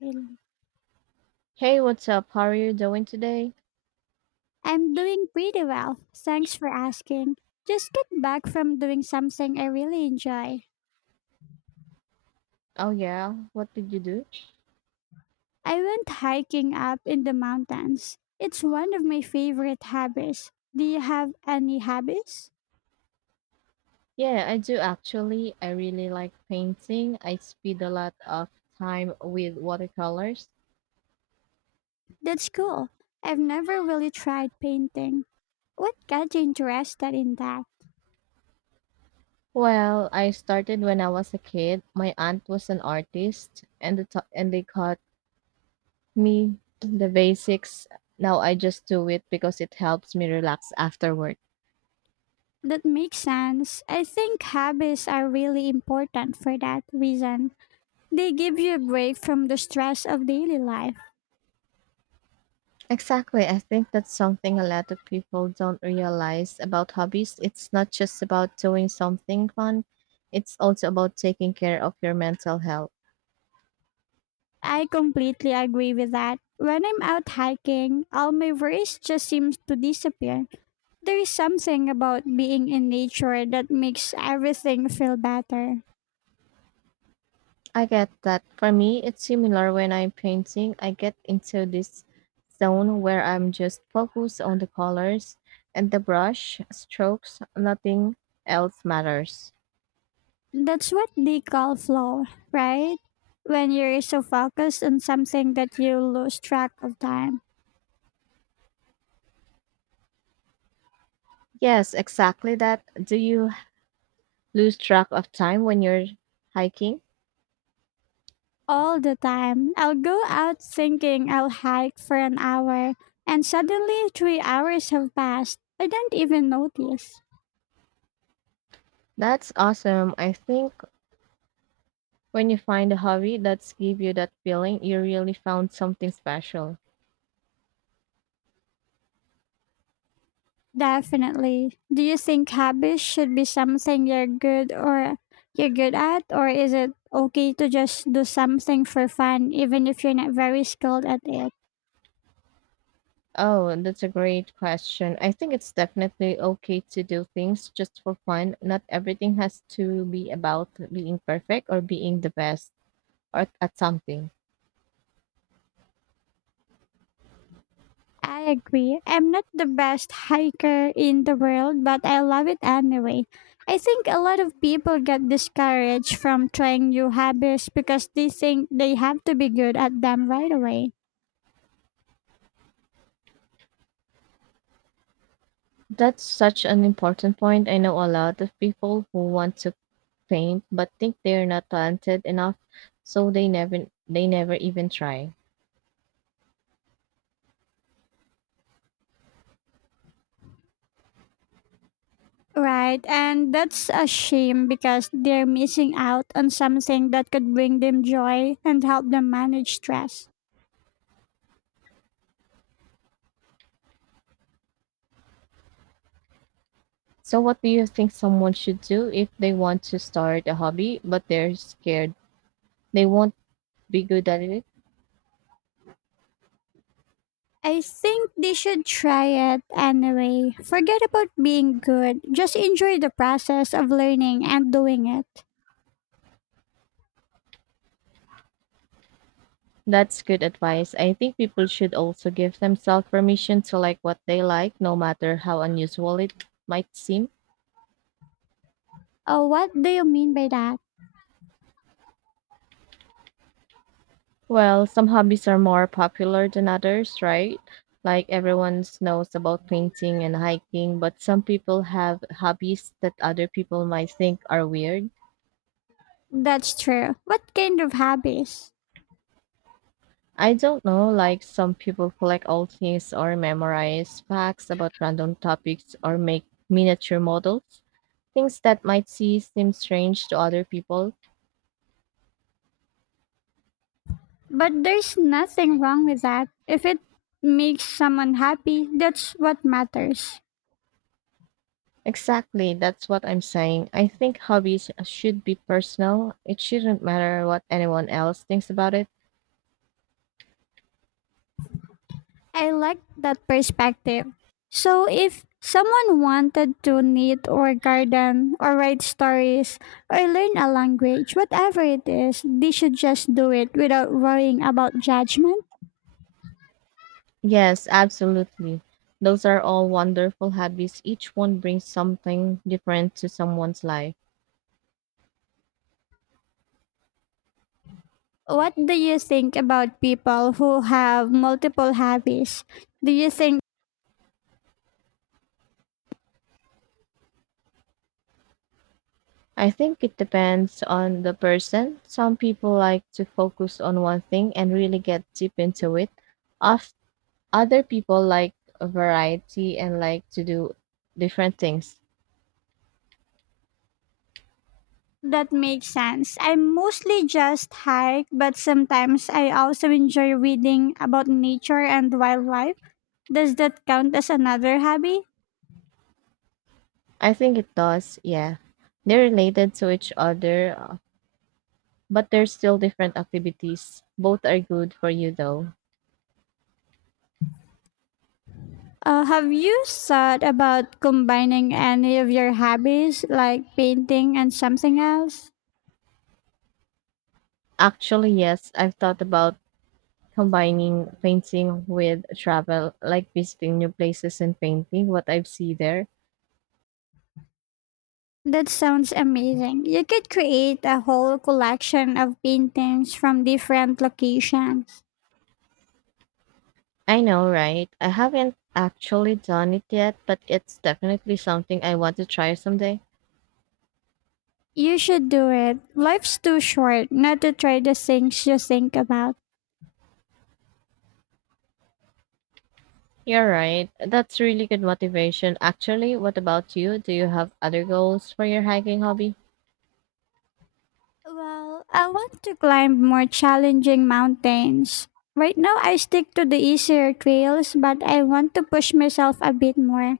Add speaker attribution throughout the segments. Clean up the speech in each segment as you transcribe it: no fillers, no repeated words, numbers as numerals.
Speaker 1: Really?
Speaker 2: Hey, what's up? How are you doing today?
Speaker 1: I'm doing pretty well. Thanks for asking. Just got back from doing something I really enjoy.
Speaker 2: Oh, yeah. What did you do?
Speaker 1: I went hiking up in the mountains. It's one of my favorite hobbies. Do you have any hobbies?
Speaker 2: Yeah, I do actually. I really like painting. I spend a lot of time with watercolors.
Speaker 1: That's cool. I've never really tried painting. What got you interested in that?
Speaker 2: Well, I started when I was a kid. My aunt was an artist, and they taught me the basics. Now I just do it because it helps me relax afterward.
Speaker 1: That makes sense. I think hobbies are really important for that reason. They give you a break from the stress of daily life.
Speaker 2: Exactly. I think that's something a lot of people don't realize about hobbies. It's not just about doing something fun, it's also about taking care of your mental health.
Speaker 1: I completely agree with that. When I'm out hiking, all my worries just seems to disappear. There is something about being in nature that makes everything feel better.
Speaker 2: I get that. For me, it's similar when I'm painting. I get into this zone where I'm just focused on the colors and the brush strokes. Nothing else matters.
Speaker 1: That's what they call flow, right? When you're so focused on something that you lose track of time.
Speaker 2: Yes, exactly that. Do you lose track of time when you're hiking?
Speaker 1: All the time, I'll go out thinking I'll hike for an hour, and suddenly 3 hours have passed. I don't even notice.
Speaker 2: That's awesome. I think when you find a hobby that's give you that feeling, you really found something special.
Speaker 1: Definitely. Do you think habits should be something you're good or you're good at or is it okay to just do something for fun even if you're not very skilled at it?
Speaker 2: Oh, that's a great question. I think it's definitely okay to do things just for fun. Not everything has to be about being perfect or being the best or at something.
Speaker 1: I agree. I'm not the best hiker in the world, but I love it anyway. I think a lot of people get discouraged from trying new habits because they think they have to be good at them right away.
Speaker 2: That's such an important point. I know a lot of people who want to paint but think they're not talented enough, so they never even try.
Speaker 1: Right, and that's a shame because they're missing out on something that could bring them joy and help them manage stress.
Speaker 2: So, what do you think someone should do if they want to start a hobby but they're scared they won't be good at it?
Speaker 1: I think they should try it anyway. Forget about being good, just enjoy the process of learning and doing it.
Speaker 2: That's good advice. I think people should also give themselves permission to like what they like, no matter how unusual it might seem.
Speaker 1: Oh, what do you mean by that?
Speaker 2: Well, some hobbies are more popular than others, right? Like everyone knows about painting and hiking, but some people have hobbies that other people might think are weird.
Speaker 1: That's true. What kind of hobbies?
Speaker 2: I don't know, like some people collect old things or memorize facts about random topics or make miniature models. Things that might seem strange to other people.
Speaker 1: But there's nothing wrong with that. If it makes someone happy, that's what matters.
Speaker 2: Exactly, that's what I'm saying. I think hobbies should be personal. It shouldn't matter what anyone else thinks about it.
Speaker 1: I like that perspective. So if someone wanted to knit or garden or write stories or learn a language, whatever it is, they should just do it without worrying about judgment.
Speaker 2: Yes, absolutely. Those are all wonderful hobbies. Each one brings something different to someone's life.
Speaker 1: What do you think about people who have multiple hobbies? Do you think
Speaker 2: I think it depends on the person. Some people like to focus on one thing and really get deep into it. Of other people like a variety and like to do different things.
Speaker 1: that makes sense? I mostly just hike, but sometimes I also enjoy reading about nature and wildlife. Does that count as another hobby?
Speaker 2: I think it does, yeah. They're related to each other, but they're still different activities. Both are good for you though.
Speaker 1: Have you thought about combining any of your hobbies, like painting and something else?
Speaker 2: Actually, yes, I've thought about combining painting with travel, like visiting new places and painting what I have seen there.
Speaker 1: That sounds amazing. You could create a whole collection of paintings from different locations.
Speaker 2: I know, right? I haven't actually done it yet, but it's definitely something I want to try someday.
Speaker 1: You should do it. Life's too short not to try the things you think about.
Speaker 2: You're right. That's really good motivation. Actually, what about you? Do you have other goals for your hiking hobby?
Speaker 1: Well, I want to climb more challenging mountains. Right now, I stick to the easier trails, but I want to push myself a bit more.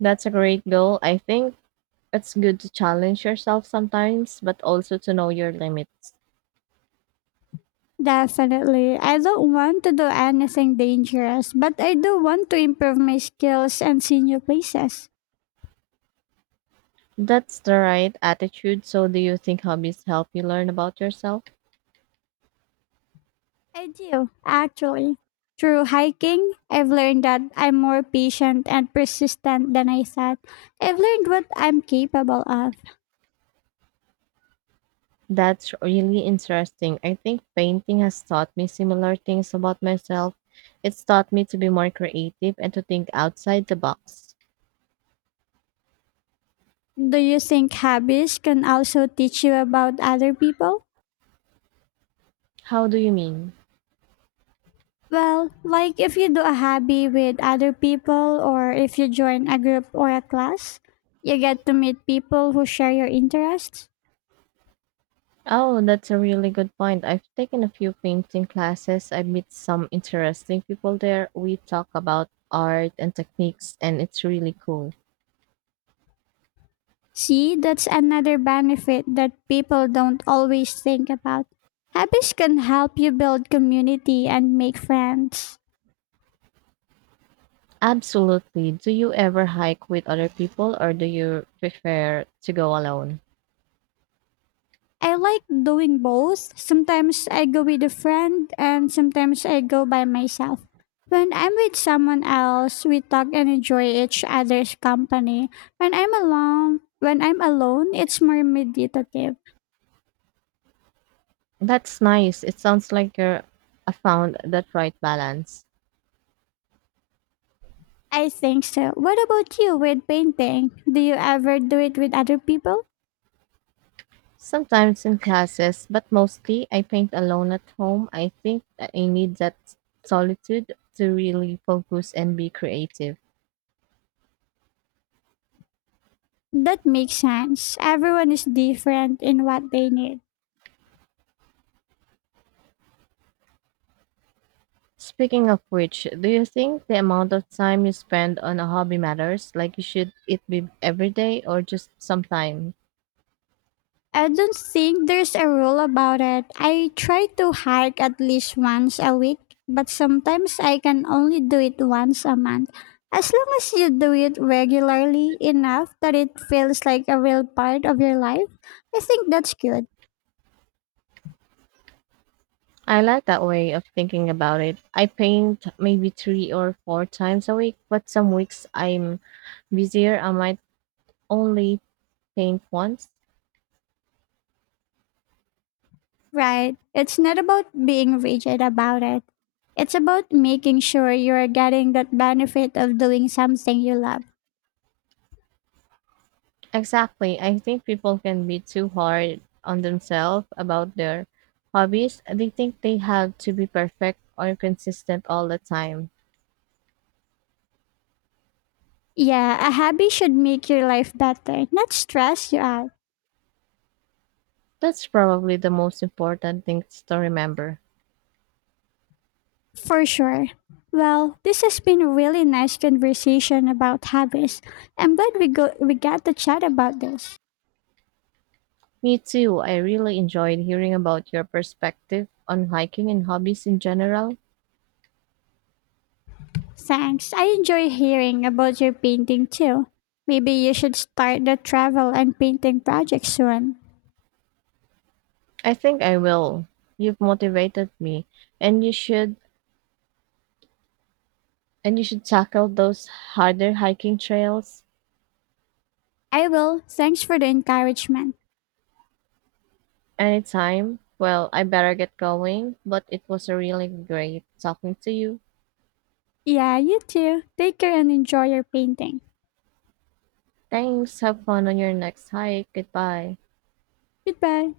Speaker 2: That's a great goal. I think it's good to challenge yourself sometimes, but also to know your limits.
Speaker 1: Definitely. I don't want to do anything dangerous, but I do want to improve my skills and see new places.
Speaker 2: That's the right attitude. So, do you think hobbies help you learn about yourself?
Speaker 1: I do, actually. Through hiking, I've learned that I'm more patient and persistent than I thought. I've learned what I'm capable of.
Speaker 2: That's really interesting. I think painting has taught me similar things about myself. It's taught me to be more creative and to think outside the box.
Speaker 1: Do you think hobbies can also teach you about other people?
Speaker 2: How do you mean?
Speaker 1: Well, like if you do a hobby with other people or if you join a group or a class, you get to meet people who share your interests.
Speaker 2: Oh, that's a really good point. I've taken a few painting classes. I meet some interesting people there. We talk about art and techniques, and it's really cool.
Speaker 1: See, that's another benefit that people don't always think about. Hobbies can help you build community and make friends.
Speaker 2: Absolutely. Do you ever hike with other people or do you prefer to go alone?
Speaker 1: I like doing both. Sometimes I go with a friend and sometimes I go by myself. When I'm with someone else, we talk and enjoy each other's company. When I'm alone, it's more meditative.
Speaker 2: That's nice. It sounds like you're I found that right balance.
Speaker 1: I think so. What about you with painting? Do you ever do it with other people?
Speaker 2: Sometimes in classes, but mostly I paint alone at home. I think that I need that solitude to really focus and be creative.
Speaker 1: That makes sense. Everyone is different in what they need.
Speaker 2: Speaking of which, do you think the amount of time you spend on a hobby matters? Like you should it be every day or just sometime?
Speaker 1: I don't think there's a rule about it. I try to hike at least once a week, but sometimes I can only do it once a month. As long as you do it regularly enough that it feels like a real part of your life, I think that's good,
Speaker 2: I like that way of thinking about it. I paint maybe three or four times a week, but some weeks I'm busier. I might only paint once.
Speaker 1: right? It's not about being rigid about it. It's about making sure you're getting that benefit of doing something you love.
Speaker 2: Exactly. I think people can be too hard on themselves about their hobbies. They think they have to be perfect or consistent all the time.
Speaker 1: Yeah, a hobby should make your life better, not stress you out,
Speaker 2: That's probably the most important thing to remember.
Speaker 1: for sure. Well, this has been a really nice conversation about hobbies. I'm glad we got to chat about this.
Speaker 2: Me too. I really enjoyed hearing about your perspective on hiking and hobbies in general.
Speaker 1: Thanks. I enjoy hearing about your painting too. Maybe you should start the travel and painting project soon.
Speaker 2: I think I will. You've motivated me, and you should and you should tackle those harder hiking trails.
Speaker 1: I will. Thanks for the encouragement.
Speaker 2: Anytime. Well, I better get going, but it was really great talking to you.
Speaker 1: Yeah, you too. Take care and enjoy your painting.
Speaker 2: Thanks. Have fun on your next hike. Goodbye.
Speaker 1: Goodbye.